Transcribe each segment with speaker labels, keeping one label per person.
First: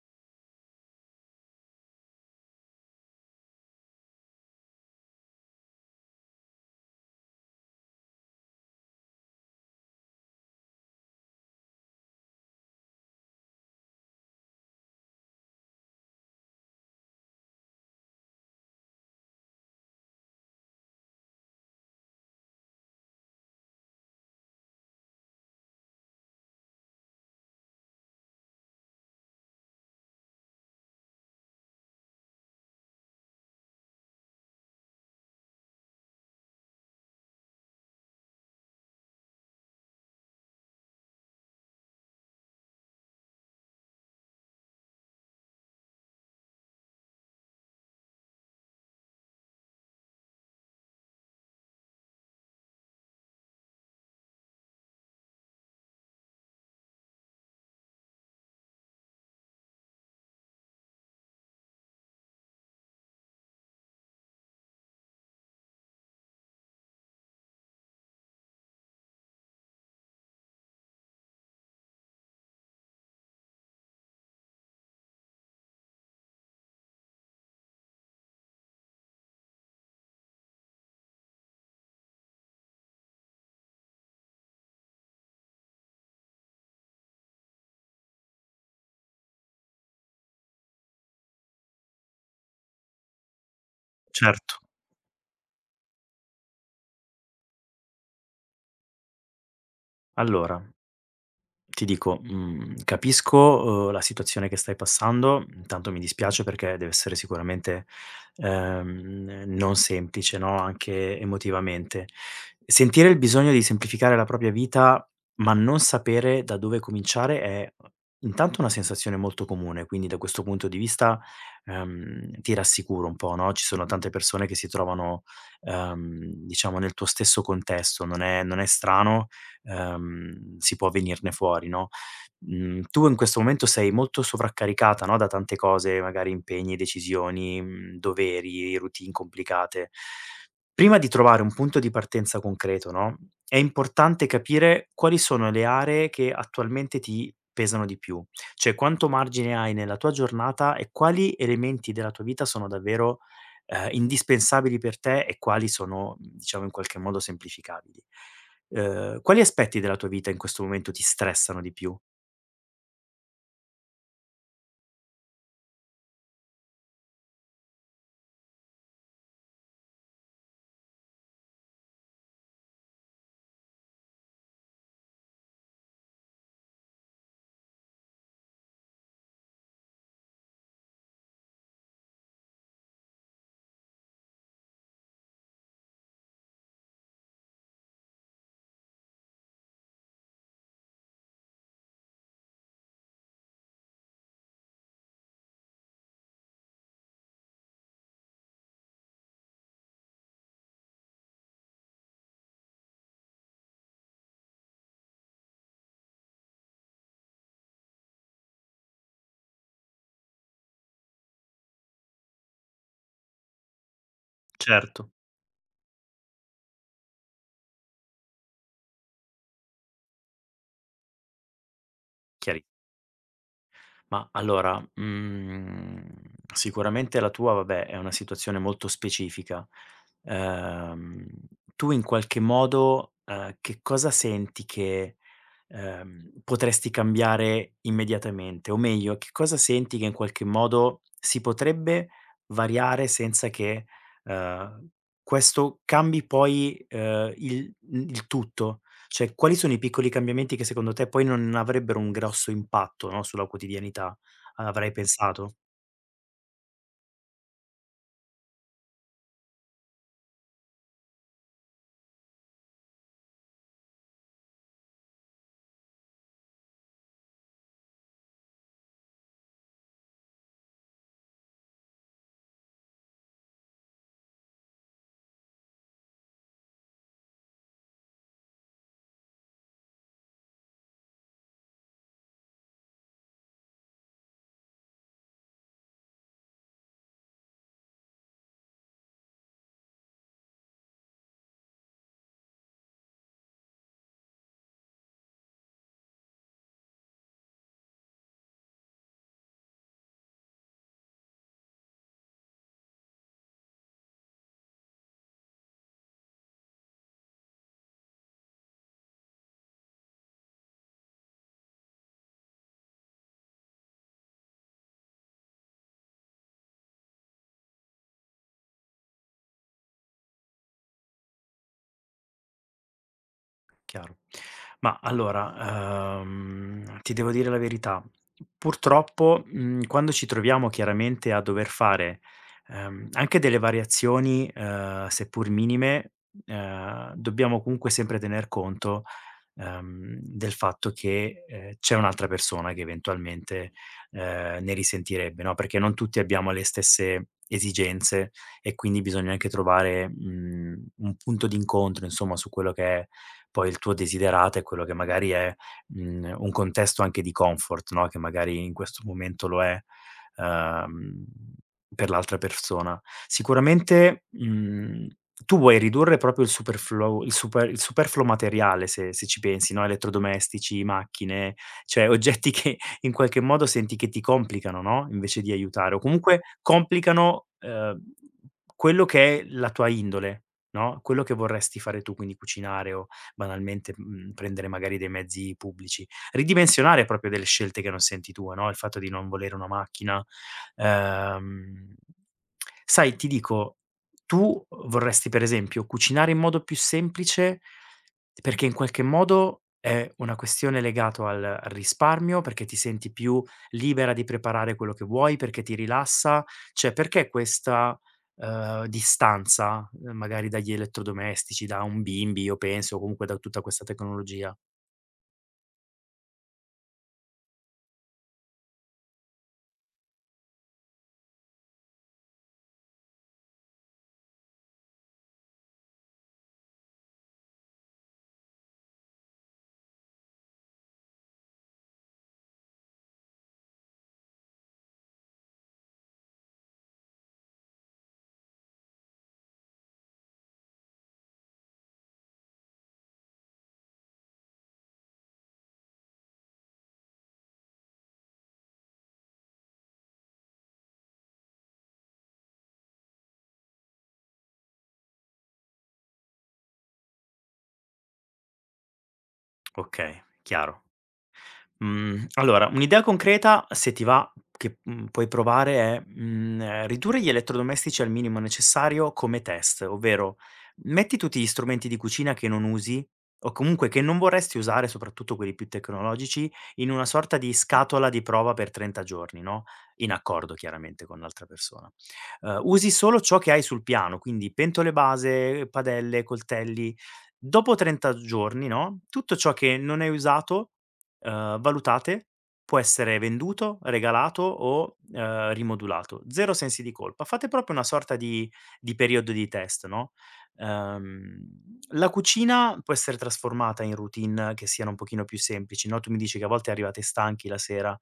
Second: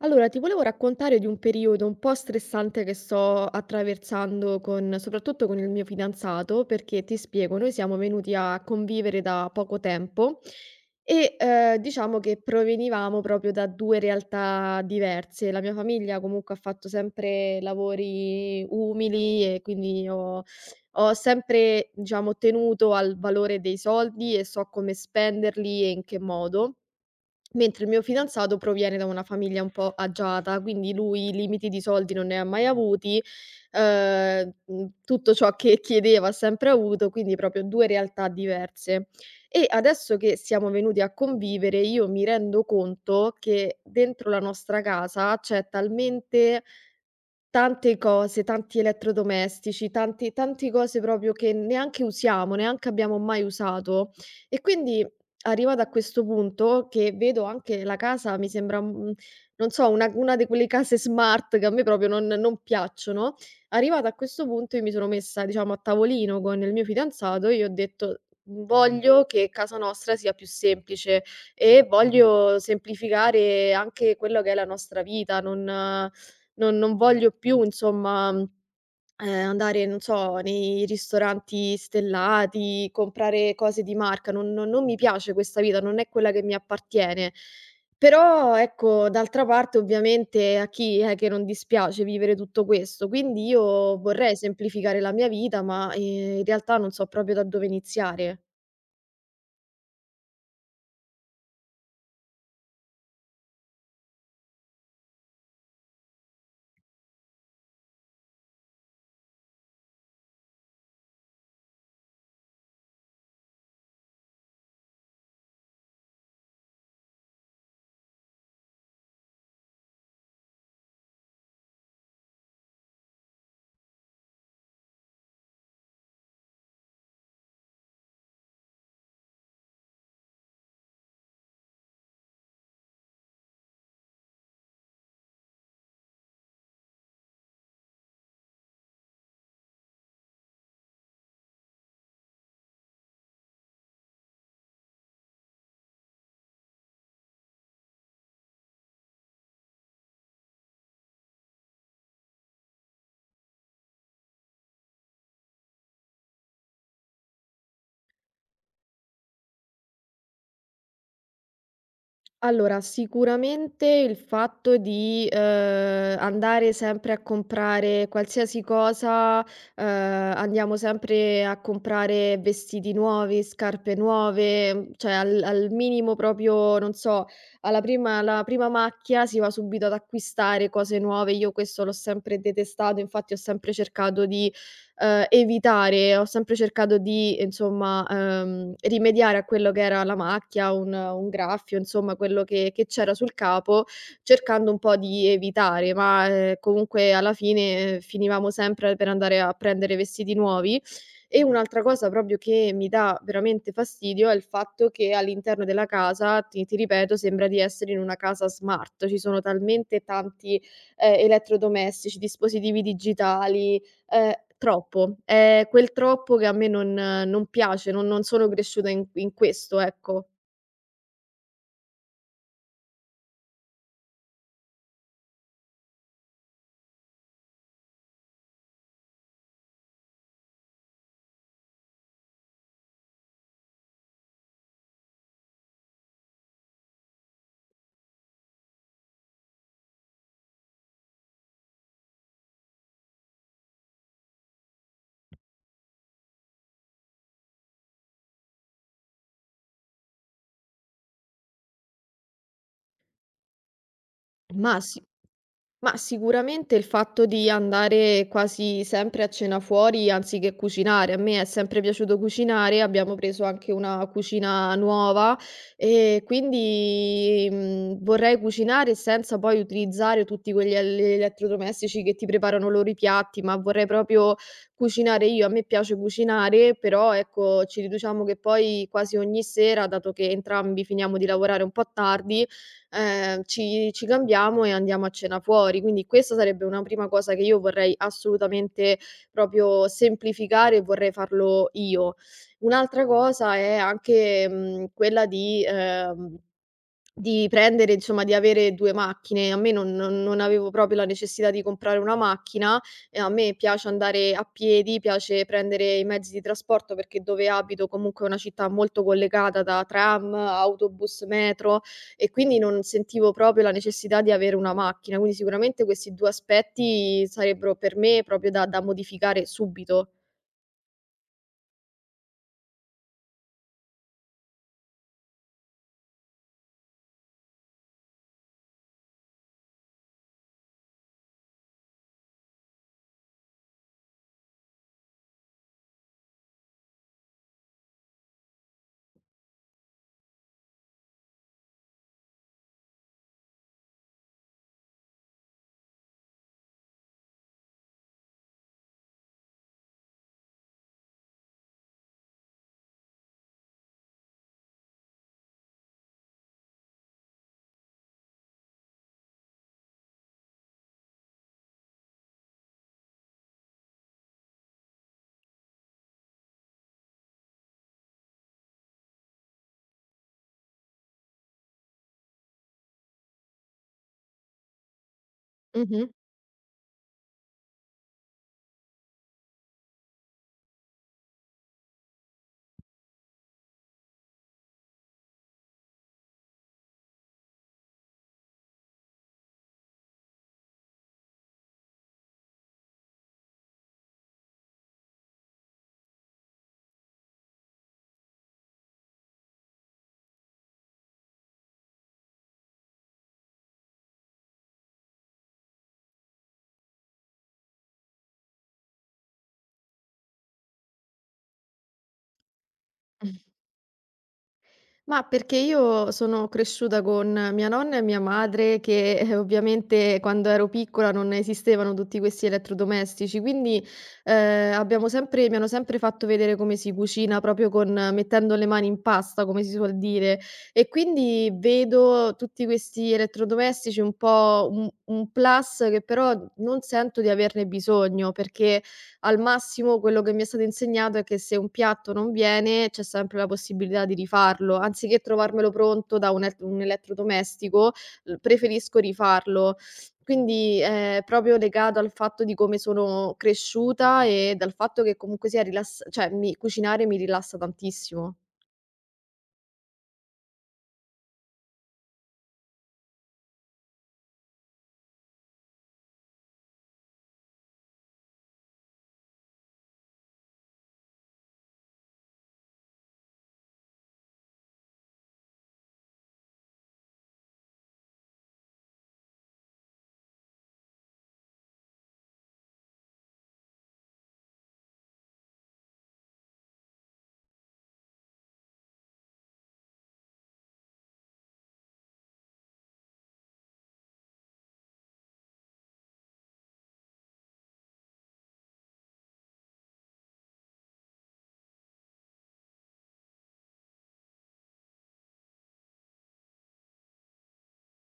Speaker 1: Allora, ti volevo raccontare di un periodo un po' stressante che sto attraversando con soprattutto con il mio fidanzato, perché ti spiego, noi siamo venuti a convivere da poco tempo e diciamo che provenivamo proprio da due realtà diverse. La mia famiglia comunque ha fatto sempre lavori umili e quindi ho, ho sempre, diciamo, tenuto al valore dei soldi e so come spenderli e in che modo. Mentre il mio fidanzato proviene da una famiglia un po' agiata, quindi lui limiti di soldi non ne ha mai avuti, tutto ciò che chiedeva ha sempre avuto, quindi proprio 2 realtà diverse. E adesso che siamo venuti a convivere, io mi rendo conto che dentro la nostra casa c'è talmente tante cose, tanti elettrodomestici, tanti tante cose proprio che neanche usiamo, neanche abbiamo mai usato. E quindi arrivata a questo punto che vedo anche la casa mi sembra, non so, una di quelle case smart che a me proprio non piacciono. Arrivata a questo punto io mi sono messa, diciamo, a tavolino con il mio fidanzato e gli ho detto: "Voglio che casa nostra sia più semplice e voglio semplificare anche quello che è la nostra vita, non". Non voglio più insomma, andare, non so, nei ristoranti stellati, comprare cose di marca, non mi piace questa vita, non è quella che mi appartiene. Però ecco, d'altra parte ovviamente a chi è che non dispiace vivere tutto questo? Quindi io vorrei
Speaker 2: Certo.
Speaker 1: semplificare la mia vita, ma, in realtà non so proprio da dove iniziare.
Speaker 2: Allora, ti dico, capisco, la situazione che stai passando. Intanto mi dispiace perché deve essere sicuramente, non semplice, no, anche emotivamente. Sentire il bisogno di semplificare la propria vita, ma non sapere da dove cominciare è intanto una sensazione molto comune. Quindi da questo punto di vista, ti rassicuro un po', no, ci sono tante persone che si trovano, diciamo, nel tuo stesso contesto. Non è strano, si può venirne fuori, no. Tu in questo momento sei molto sovraccaricata, no, da tante cose, magari impegni, decisioni, doveri, routine complicate. Prima di trovare un punto di partenza concreto, no, è importante capire quali sono le aree che attualmente ti pesano di più, cioè quanto margine hai nella tua giornata e quali elementi della tua vita sono davvero, indispensabili per te, e quali sono, diciamo, in qualche modo semplificabili. Quali aspetti della tua vita in questo momento ti stressano di più?
Speaker 1: Allora, sicuramente il fatto di, andare sempre a comprare qualsiasi cosa, andiamo sempre a comprare vestiti nuovi, scarpe nuove, cioè al minimo proprio, non so, alla prima macchia si va subito ad acquistare cose nuove. Io questo l'ho sempre detestato, infatti ho sempre cercato di evitare, ho sempre cercato di, insomma, rimediare a quello che era la macchia, un graffio, insomma quello che c'era sul capo, cercando un po' di evitare, ma, comunque alla fine finivamo sempre per andare a prendere vestiti nuovi. E un'altra cosa proprio che mi dà veramente fastidio è il fatto che all'interno della casa, ti ripeto, sembra di essere in una casa smart. Ci sono talmente tanti, elettrodomestici, dispositivi digitali.
Speaker 2: Certo.
Speaker 1: Troppo. È quel troppo che a me non piace, non sono cresciuta in questo, ecco.
Speaker 2: Chiari, ma allora, sicuramente la tua, vabbè, è una situazione molto specifica. Ehm, Tu in qualche modo, che cosa senti che, potresti cambiare immediatamente? O meglio, che cosa senti che in qualche modo si potrebbe variare senza che, ehm, questo cambi poi, il tutto? Cioè, quali sono i piccoli cambiamenti che secondo te poi non avrebbero un grosso impatto, no, sulla quotidianità?
Speaker 1: Ma
Speaker 2: Avrai
Speaker 1: sì.
Speaker 2: pensato?
Speaker 1: Ma sicuramente il fatto di andare quasi sempre a cena fuori anziché cucinare. A me è sempre piaciuto cucinare, abbiamo preso anche una cucina nuova e quindi, vorrei cucinare senza poi utilizzare tutti quegli el elettrodomestici che ti preparano loro i piatti, ma vorrei proprio cucinare io. A me piace cucinare, però ecco ci riduciamo che poi quasi ogni sera, dato che entrambi finiamo di lavorare un po' tardi, ci cambiamo e andiamo a cena fuori. Quindi questa sarebbe una prima cosa che io vorrei assolutamente proprio semplificare e vorrei farlo io. Un'altra cosa è anche, quella di prendere insomma di avere 2 macchine. A me non avevo proprio la necessità di comprare una macchina, e a me piace andare a piedi, piace prendere i mezzi di trasporto perché dove abito comunque è una città molto collegata da tram, autobus, metro e quindi non sentivo proprio la necessità di avere una macchina. Quindi sicuramente questi 2 aspetti sarebbero per me proprio da modificare subito.
Speaker 2: Chiaro. Ma allora, ti devo dire la verità, purtroppo, quando ci troviamo chiaramente a dover fare, anche delle variazioni, seppur minime, dobbiamo comunque sempre tener conto del fatto che, c'è un'altra persona che eventualmente, ne risentirebbe, no, perché non tutti abbiamo le stesse esigenze, e quindi bisogna anche trovare, un punto d'incontro, insomma, su quello che è poi il tuo desiderato e quello che magari è, un contesto anche di comfort, no, che magari in questo momento lo è. Ehm per l'altra persona. Sicuramente, tu vuoi ridurre proprio il superfluo materiale, se ci pensi, no: elettrodomestici, macchine, cioè oggetti che in qualche modo senti che ti complicano, no, invece di aiutare, o
Speaker 1: Mh-mh.
Speaker 2: comunque complicano, quello che è la tua indole, no, quello che vorresti fare tu, quindi cucinare o banalmente, prendere magari dei mezzi pubblici. Ridimensionare proprio delle scelte che non senti tue, no, il fatto di non volere una macchina. Ehm, Sai, ti dico, tu vorresti per esempio cucinare in modo più semplice, perché in qualche modo è una questione legato al risparmio, perché ti senti più libera di preparare quello che vuoi, perché ti rilassa? Cioè, perché questa, distanza, magari dagli elettrodomestici, da un bimby, io penso, o comunque da tutta questa tecnologia?
Speaker 1: Ma perché io sono cresciuta con mia nonna e mia madre che, ovviamente quando ero piccola non esistevano tutti questi elettrodomestici, quindi, eh, abbiamo sempre mi hanno sempre fatto vedere come si cucina proprio con mettendo le mani in pasta, come si suol dire. E quindi vedo tutti questi elettrodomestici un po' un plus che però non sento di averne bisogno, perché al massimo quello che mi è stato insegnato è che se un piatto non viene, c'è sempre la possibilità di rifarlo. Anziché trovarmelo pronto da un elettrodomestico, l preferisco rifarlo. Quindi è proprio legato al fatto di come sono cresciuta e dal fatto che comunque sia rilass cioè mi cucinare mi rilassa tantissimo.
Speaker 2: Okay, chiaro. Allora, un'idea concreta, se ti va, che, puoi provare è, ridurre gli elettrodomestici al minimo necessario come test, ovvero metti tutti gli strumenti di cucina che non usi o comunque che non vorresti usare, soprattutto quelli più tecnologici, in una sorta di scatola di prova per 30 giorni, no, in accordo chiaramente con l'altra persona. Usi solo ciò che hai sul piano, quindi pentole base, padelle, coltelli. Dopo 30 giorni, no, tutto ciò che non hai usato, valutate, può essere venduto, regalato o, rimodulato. 0 sensi di colpa. Fate proprio una sorta di periodo di test, no. uhm, la cucina può essere trasformata in routine che siano un pochino più semplici, no, tu mi dici che a volte arrivate stanchi la sera.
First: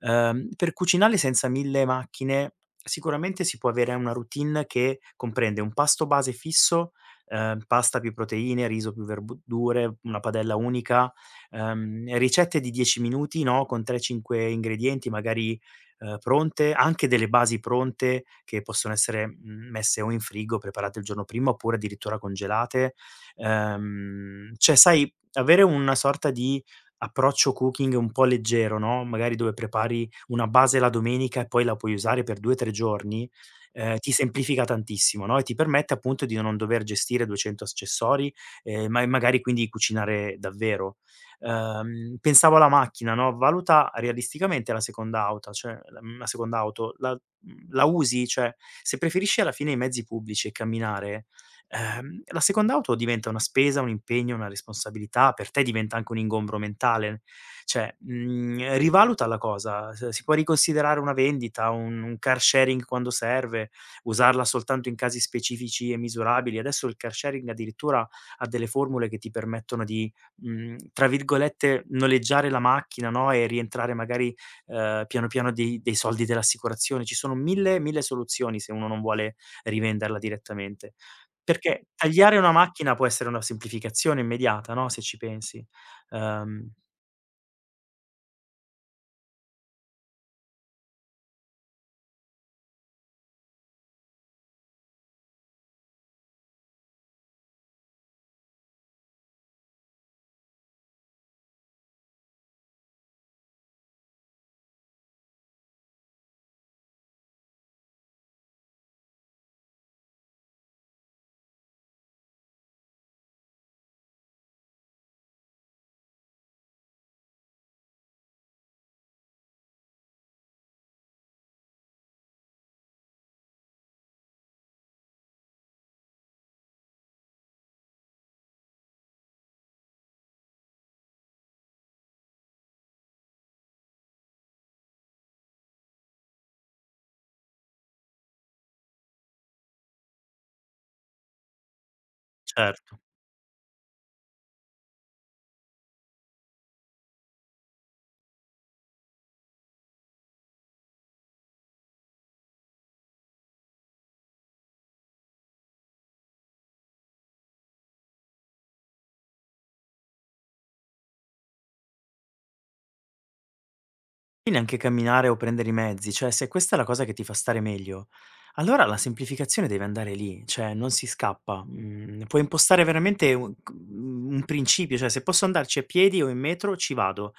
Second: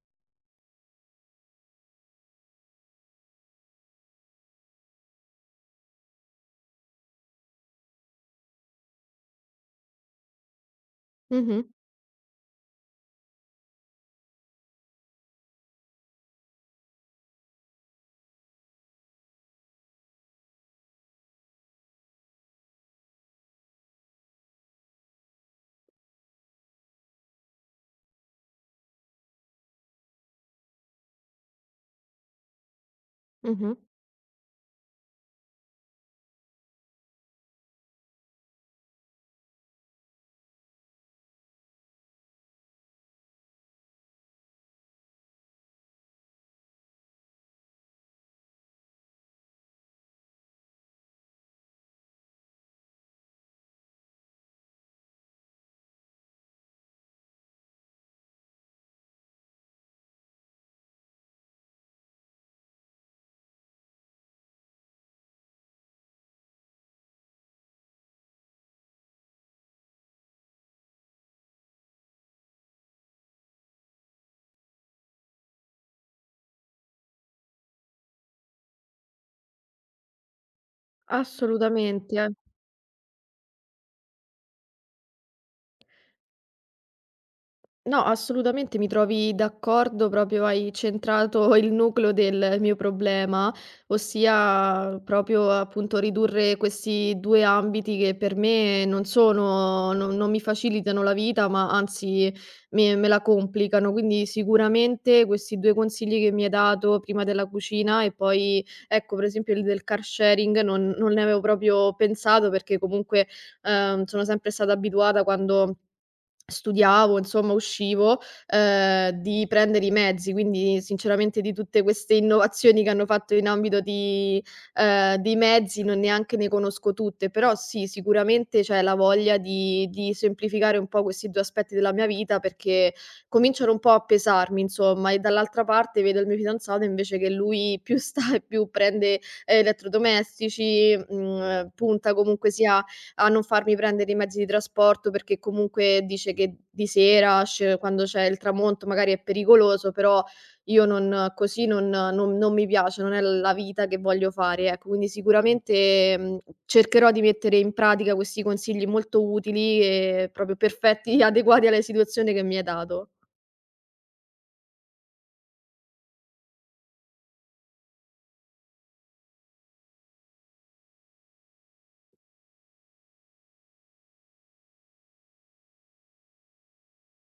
Speaker 2: Per cucinare senza 1000 macchine sicuramente si può avere una routine che comprende un pasto base fisso, pasta più proteine, riso più verdure, una padella unica,
Speaker 1: Mh-mh,
Speaker 2: ricette di 10 minuti, no, con 3, 5 ingredienti magari, pronte, anche delle basi pronte che possono essere, messe o in frigo, preparate il giorno prima, oppure addirittura congelate. Cioè, sai, avere una sorta di approccio cooking un po' leggero, no, magari dove prepari una base la domenica e poi la puoi usare per 2, 3 giorni,
Speaker 1: mh-mh.
Speaker 2: ti semplifica tantissimo, no, e ti permette appunto di non dover gestire 200 accessori, ma e magari quindi cucinare davvero. Pensavo alla macchina, no, valuta realisticamente la seconda auta, cioè la seconda auto, la usi? Cioè, se preferisci alla fine i mezzi pubblici e camminare, la seconda auto diventa una spesa, un impegno, una responsabilità, per te diventa anche un ingombro mentale. Cioè, rivaluta la cosa, s si può riconsiderare una vendita, un car sharing quando serve, usarla soltanto in casi specifici e misurabili. Adesso il car sharing addirittura ha delle formule che ti permettono di tra virgolette, "noleggiare la macchina", no, e rientrare magari, piano piano, dei soldi dell'assicurazione. Ci sono mille mille soluzioni se uno non vuole rivenderla direttamente. Perché
Speaker 1: Assolutamente.
Speaker 2: tagliare una macchina può essere una semplificazione immediata, no, se ci pensi. Ehm,
Speaker 1: No, assolutamente mi trovi d'accordo, proprio hai centrato il nucleo del mio problema, ossia proprio appunto ridurre questi due ambiti che per me non sono, non, non mi facilitano la vita, ma anzi me, me la complicano. Quindi sicuramente questi due consigli che mi hai dato prima della cucina e poi ecco, per esempio il del car sharing non, non ne avevo proprio pensato perché comunque sono sempre stata abituata quando studiavo, insomma uscivo, di prendere i mezzi, quindi sinceramente di tutte queste innovazioni che hanno fatto in ambito di mezzi non neanche ne conosco tutte, però sì, sicuramente c'è la voglia di semplificare un po' questi 2 aspetti della mia vita perché cominciano un po' a pesarmi insomma, e dall'altra parte vedo il mio fidanzato invece che lui più sta e più prende elettrodomestici, punta comunque
Speaker 2: cer
Speaker 1: sia a non farmi prendere i mezzi di trasporto, perché comunque dice che di sera sc quando c'è il tramonto magari è pericoloso, però io non così non mi piace, non è la vita che voglio fare, ecco. Quindi sicuramente, cercherò di mettere in pratica questi consigli molto utili e proprio perfetti, adeguati alla situazione che mi hai dato.
Speaker 2: E neanche camminare o prendere i mezzi, cioè se questa è la cosa che ti fa stare meglio, allora la semplificazione deve andare lì, cioè non si scappa. Mhmm, Puoi impostare veramente un principio, cioè se posso andarci a piedi o in metro ci vado,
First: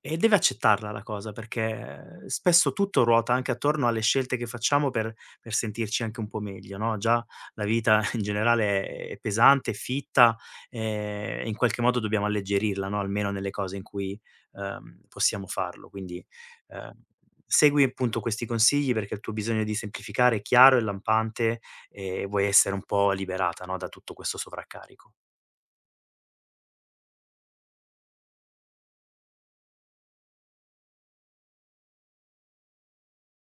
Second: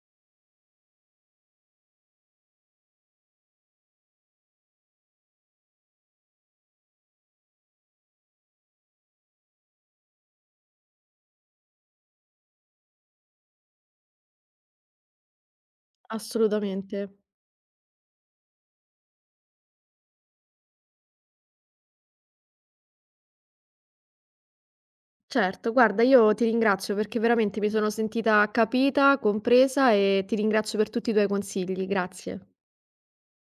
Speaker 2: e deve accettarla la cosa, perché spesso tutto ruota anche attorno alle scelte che facciamo per sentirci anche un po' meglio, no. Già la vita in generale è pesante, è fitta, e in qualche modo dobbiamo alleggerirla, no, almeno nelle cose in cui, possiamo farlo, quindi Ehm,
Speaker 1: Assolutamente.
Speaker 2: segui appunto questi consigli, perché il tuo bisogno di semplificare è chiaro e lampante, e vuoi essere un po' liberata, no, da tutto questo sovraccarico.
Speaker 1: Certo, guarda io ti ringrazio perché veramente mi sono sentita capita, compresa e ti ringrazio per tutti i tuoi consigli. Grazie.